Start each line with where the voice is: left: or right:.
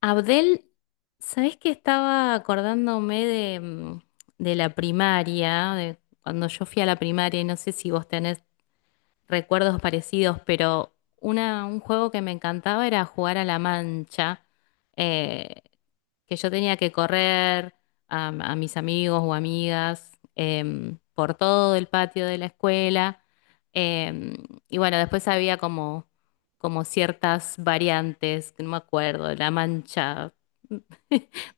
left: Abdel, ¿sabés que estaba acordándome de, de la primaria, de cuando yo fui a la primaria, y no sé si vos tenés recuerdos parecidos, pero un juego que me encantaba era jugar a la mancha, eh, que yo tenía que correr a mis amigos o amigas por todo el patio de la escuela. em, y bueno, después había como, como ciertas variantes, que no me acuerdo, la mancha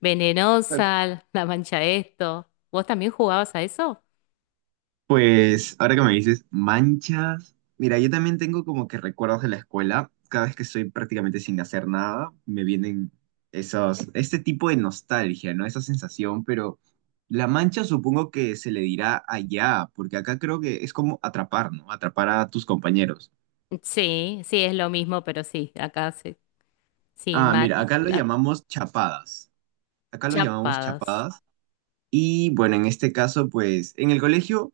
right: Bueno,
left: venenosa, la mancha esto. ¿Vos también jugabas a eso?
right: pues ahora que me dices manchas, mira, yo también tengo como que recuerdos de la escuela. Cada vez que estoy prácticamente sin hacer nada, me vienen esos, este tipo de nostalgia, ¿no? Esa sensación, pero la mancha supongo que se le dirá allá, porque acá creo que es como atrapar, ¿no? Atrapar a tus compañeros.
left: Sí, sí, es lo mismo, pero sí, acá sí. Sí,
right: Ah, mira,
left: mal,
right: acá lo llamamos chapadas. Acá lo llamamos
left: chapadas.
right: chapadas. Y bueno, en este caso, pues en el colegio...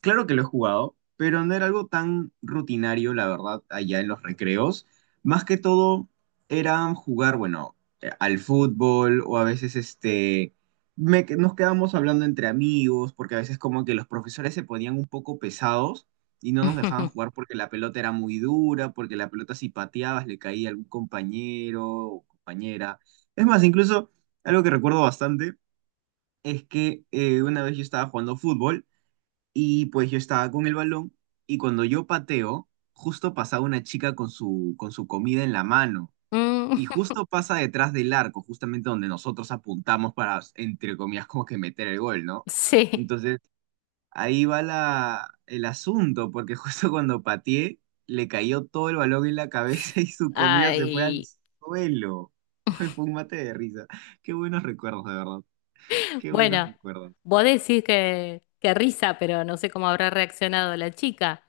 right: Claro que lo he jugado, pero no era algo tan rutinario, la verdad, allá en los recreos. Más que todo era jugar, bueno, al fútbol o a veces este, nos quedábamos hablando entre amigos, porque a veces como que los profesores se ponían un poco pesados y no nos dejaban jugar porque la pelota era muy dura, porque la pelota si pateabas le caía a algún compañero o compañera. Es más, incluso algo que recuerdo bastante es que una vez yo estaba jugando fútbol. Y pues yo estaba con el balón y cuando yo pateo, justo pasaba una chica con su comida en la mano.
left: Mm,
right: Y justo pasa detrás del arco, justamente donde nosotros apuntamos para, entre comillas, como que meter el gol, ¿no?
left: sí.
right: Entonces, ahí va la, el asunto, porque justo cuando pateé, le cayó todo el balón en la cabeza y su comida se fue al
left: Ay.
right: suelo. Fue un mate de risa. Qué buenos recuerdos, de verdad. Qué buenos
left: Bueno,
right: recuerdos.
left: vos decís que risa, pero no sé cómo habrá reaccionado la chica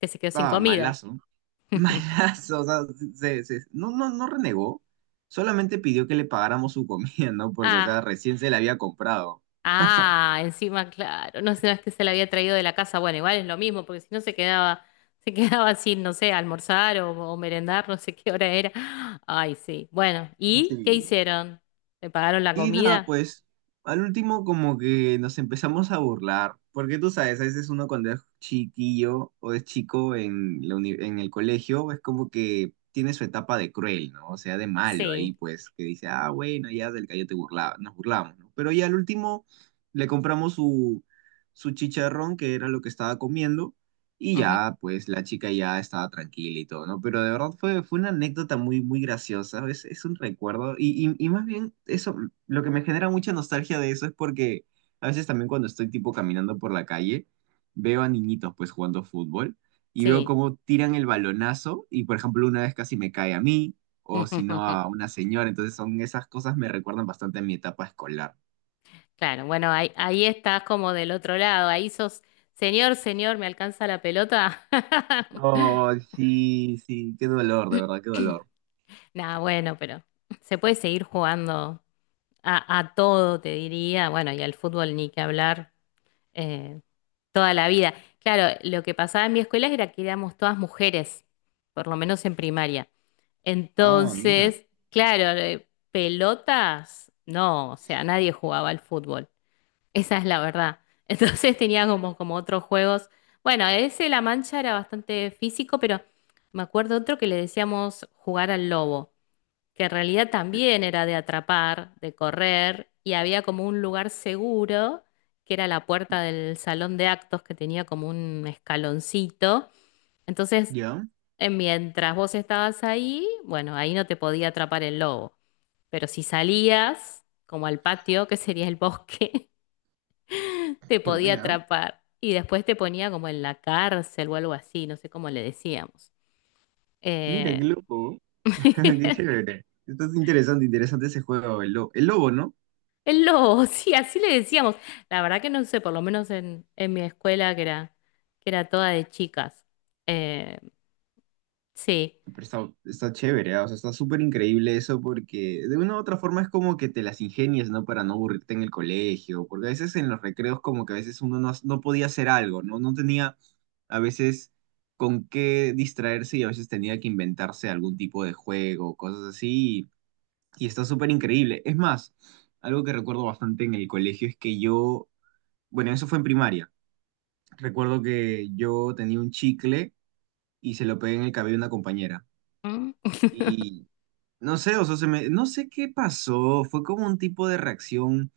left: que se quedó sin
right: Estaba
left: comida.
right: malazo. Malazo, o sea, se, no, no, no renegó, solamente pidió que le pagáramos su comida, ¿no? Porque, o sea,
left: Ah,
right: recién se la había comprado.
left: ah, encima, claro. No sé, no es que se la había traído de la casa. Bueno, igual es lo mismo, porque si no se quedaba, se quedaba sin, no sé, almorzar o merendar, no sé qué hora era. Ay, sí. Bueno, ¿y qué hicieron? ¿Le pagaron la
right: Y nada,
left: comida?
right: pues al último como que nos empezamos a burlar, porque tú sabes, a veces uno cuando es chiquillo o es chico en, en el colegio es como que tiene su etapa de cruel, ¿no? O sea, de malo ahí,
left: Sí.
right: pues, que dice, ah, bueno, ya del gallo te burlaba, nos burlamos, ¿no? Pero ya al último le compramos su, su chicharrón, que era lo que estaba comiendo. Y
left: Ujú,
right: ya, pues la chica ya estaba tranquila y todo, ¿no? Pero de verdad fue, fue una anécdota muy, muy graciosa, es un recuerdo. Y más bien, eso, lo que me genera mucha nostalgia de eso es porque a veces también cuando estoy tipo caminando por la calle, veo a niñitos pues jugando fútbol y veo
left: sí.
right: cómo tiran el balonazo y por ejemplo una vez casi me cae a mí o si no a una señora, entonces son esas cosas me recuerdan bastante a mi etapa escolar.
left: Claro, bueno, ahí, ahí estás como del otro lado, ahí sos, señor, señor, ¿me alcanza la pelota?
right: Oh, sí, sí, qué dolor, de verdad, qué dolor.
left: Nada, bueno, pero se puede seguir jugando a todo, te diría, bueno, y al fútbol ni que hablar, eh, toda la vida. Claro, lo que pasaba en mi escuela era que éramos todas mujeres, por lo menos en primaria.
right: Ah, mira.
left: Entonces, claro, pelotas, no, o sea, nadie jugaba al fútbol. Esa es la verdad. Entonces tenía como, como otros juegos. Bueno, ese La Mancha era bastante físico, pero me acuerdo otro que le decíamos jugar al lobo, que en realidad también era de atrapar, de correr, y había como un lugar seguro, que era la puerta del salón de actos, que tenía como un escaloncito. Entonces,
right: ¿Ya?
left: mientras vos estabas ahí, bueno, ahí no te podía atrapar el lobo, pero si salías, como al patio, que sería el bosque, te
right: Qué
left: podía
right: buena.
left: atrapar y después te ponía como en la cárcel o algo así, no sé cómo le decíamos.
right: Mira, qué
left: Eh,
right: loco. Qué chévere. Está interesante, interesante ese juego, el lobo. El lobo, ¿no?
left: el lobo, sí, así le decíamos. La verdad que no sé, por lo menos en mi escuela que era toda de chicas. Eh, sí.
right: Pero está, está chévere, ¿ah? O sea, está súper increíble eso porque de una u otra forma es como que te las ingenias, ¿no? Para no aburrirte en el colegio, porque a veces en los recreos como que a veces uno no, no podía hacer algo, ¿no? No tenía a veces con qué distraerse y a veces tenía que inventarse algún tipo de juego, cosas así, y está súper increíble. Es más, algo que recuerdo bastante en el colegio es que yo, bueno, eso fue en primaria. Recuerdo que yo tenía un chicle y se lo pegué en el cabello a una compañera.
left: Mm.
right: Y no sé, o sea, se me, no sé qué pasó. Fue como un tipo de reacción,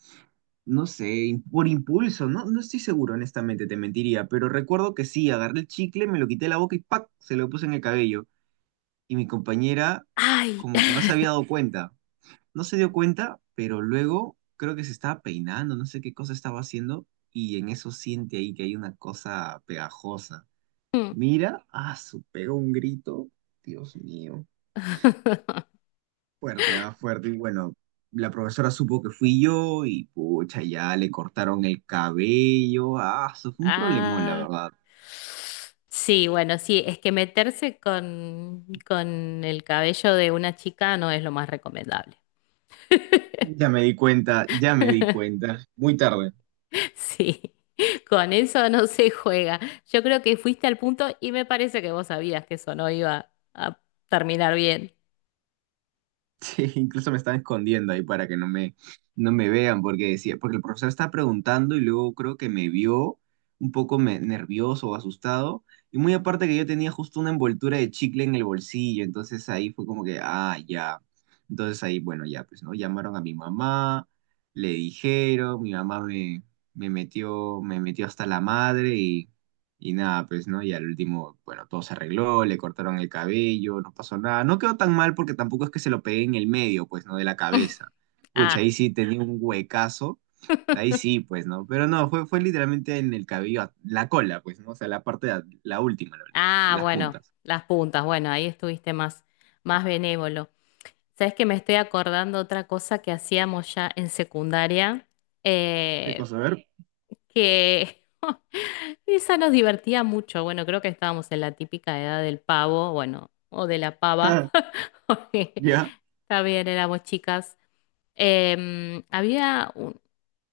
right: no sé, por impulso. No, no estoy seguro, honestamente, te mentiría. Pero recuerdo que sí, agarré el chicle, me lo quité de la boca y ¡pac! Se lo puse en el cabello. Y mi compañera
left: Ay.
right: como que no se había dado cuenta. No se dio cuenta, pero luego creo que se estaba peinando, no sé qué cosa estaba haciendo. Y en eso siente ahí que hay una cosa pegajosa. Mira, ah, su pega un grito, Dios mío, fuerte, ah, fuerte. Y bueno, la profesora supo que fui yo y pucha, ya le cortaron el cabello, ah, eso fue un problemón, la
left: Ah.
right: verdad.
left: Sí, bueno, sí, es que meterse con el cabello de una chica no es lo más recomendable.
right: Ya me di cuenta, ya me di cuenta, muy tarde.
left: Sí, con eso no se juega. Yo creo que fuiste al punto y me parece que vos sabías que eso no iba a terminar bien.
right: Sí, incluso me estaba escondiendo ahí para que no me, no me vean, porque decía, porque el profesor estaba preguntando y luego creo que me vio un poco nervioso o asustado. Y muy aparte que yo tenía justo una envoltura de chicle en el bolsillo, entonces ahí fue como que, ah, ya. Entonces ahí, bueno, ya, pues, ¿no? Llamaron a mi mamá, le dijeron, mi mamá me, me metió hasta la madre y nada, pues, ¿no? Y al último, bueno, todo se arregló, le cortaron el cabello, no pasó nada. No quedó tan mal porque tampoco es que se lo pegué en el medio, pues, ¿no? De la cabeza. Pucha,
left: Ah,
right: ahí sí tenía un huecazo. Ahí sí, pues, ¿no? Pero no, fue, fue literalmente en el cabello, la cola, pues, ¿no? O sea, la parte, la última,
left: ah,
right: las
left: bueno,
right: puntas.
left: las puntas, bueno, ahí estuviste más, más benévolo. ¿Sabes que me estoy acordando otra cosa que hacíamos ya en secundaria?
right: ¿Qué
left: Eh,
right: cosa? A ver.
left: que esa nos divertía mucho. Bueno, creo que estábamos en la típica edad del pavo, bueno, o de la pava, porque
right: Ya,
left: también éramos chicas. Em, había un-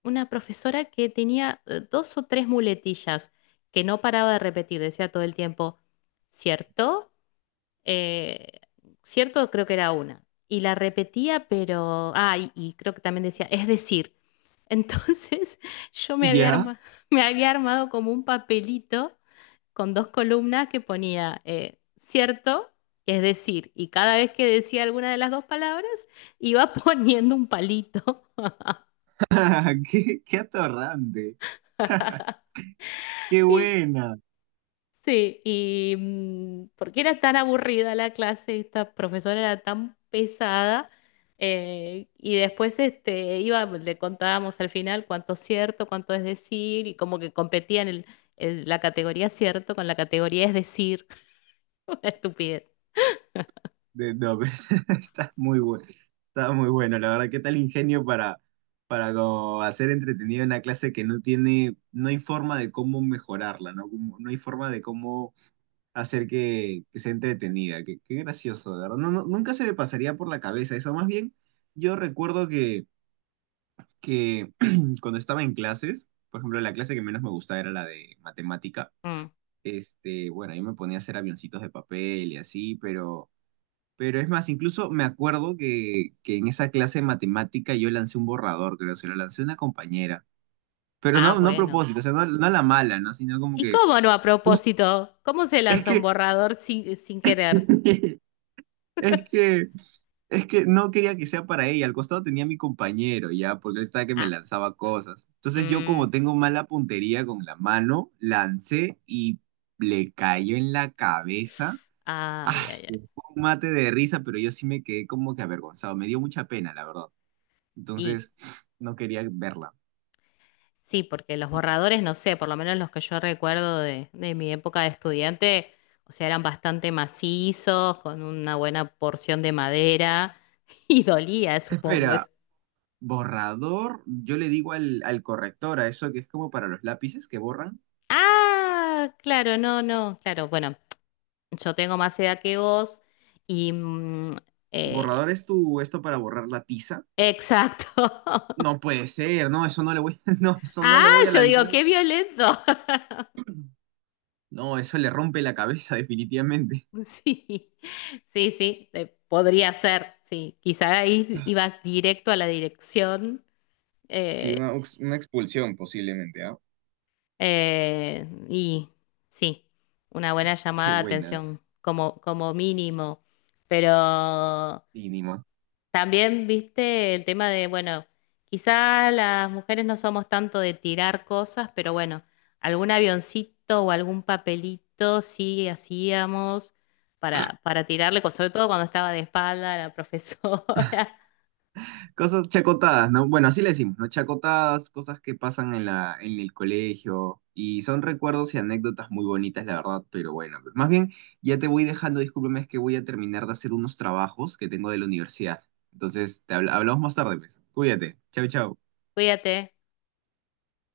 left: una profesora que tenía dos o tres muletillas que no paraba de repetir, decía todo el tiempo, ¿cierto? Eh, ¿Cierto? Creo que era una. Y la repetía, pero... Ah, y creo que también decía, es decir. Entonces yo me había
right: ya.
left: arma- me había armado como un papelito con dos columnas que ponía, ¿cierto? Es decir, y cada vez que decía alguna de las dos palabras, iba poniendo un palito.
right: Qué, qué atorrante. Qué
left: Sí,
right: buena.
left: sí, y porque era tan aburrida la clase, esta profesora era tan pesada, y después este, iba, le contábamos al final cuánto es cierto, cuánto es decir, y como que competían la categoría cierto con la categoría es decir. Una estupidez.
right: No, pero está muy bueno, está muy bueno, la verdad, qué tal ingenio para como hacer entretenido una clase que no tiene, no hay forma de cómo mejorarla, ¿no? No hay forma de cómo hacer que sea entretenida, qué, qué gracioso, de verdad, no, nunca se me pasaría por la cabeza eso, más bien, yo recuerdo que cuando estaba en clases, por ejemplo, la clase que menos me gustaba era la de matemática,
left: Mm.
right: este, bueno, yo me ponía a hacer avioncitos de papel y así, pero... Pero es más, incluso me acuerdo que en esa clase de matemática yo lancé un borrador, creo, se lo lancé a una compañera. Pero
left: Ah,
right: no, no a
left: bueno.
right: propósito, o sea, no, no a la mala, ¿no? Sino como
left: ¿Y
right: que...
left: cómo no a
right: jus-
left: propósito? ¿Cómo se
right: es
left: lanza un
right: que,
left: borrador sin, sin querer?
right: es que, es que no quería que sea para ella. Al costado tenía a mi compañero, ya, porque él estaba que me
left: Ah,
right: lanzaba cosas. Entonces yo como
left: mm,
right: tengo mala puntería con la mano, lancé y le cayó en la cabeza.
left: ay,
right: Ah,
left: ay,
right: fue un mate de risa, pero yo sí me quedé como que avergonzado. Me dio mucha pena, la verdad.
left: ay.
right: Entonces, no quería verla.
left: Sí, porque los borradores, no sé, por lo menos los que yo recuerdo de mi época de estudiante, o sea, eran bastante macizos, con una buena porción de madera y dolía, supongo.
right: Espera,
left: Es-
right: borrador, yo le digo al, al corrector, a eso que es como para los lápices que borran.
left: ah, claro, no, no, claro, bueno, yo tengo más edad que vos y... eh,
right: Borrador es tu, esto para borrar la tiza.
left: exacto.
right: No puede ser, no, eso no le voy, no, eso no
left: Ah,
right: le voy a
left: yo digo,
right: lanzar.
left: qué violento.
right: No, eso le rompe la cabeza definitivamente.
left: Sí, sí, sí, podría ser, sí, quizá ahí ibas directo a la dirección.
right: Sí,
left: eh,
right: una, una expulsión posiblemente, ¿ah?
left: y sí, una buena
right: Qué
left: llamada de
right: buena.
left: atención como, como mínimo. Pero
right: Mínimo
left: también viste el tema de, bueno, quizás las mujeres no somos tanto de tirar cosas, pero bueno, algún avioncito o algún papelito sí hacíamos para tirarle, co- sobre todo cuando estaba de espalda la profesora.
right: cosas chacotadas, ¿no? Bueno, así le decimos, ¿no? Chacotadas, cosas que pasan en la, en el colegio y son recuerdos y anécdotas muy bonitas, la verdad, pero bueno, pues, más bien ya te voy dejando, discúlpame, es que voy a terminar de hacer unos trabajos que tengo de la universidad. Entonces, hablamos más tarde, pues. Cuídate. Chau, chau.
left: Cuídate.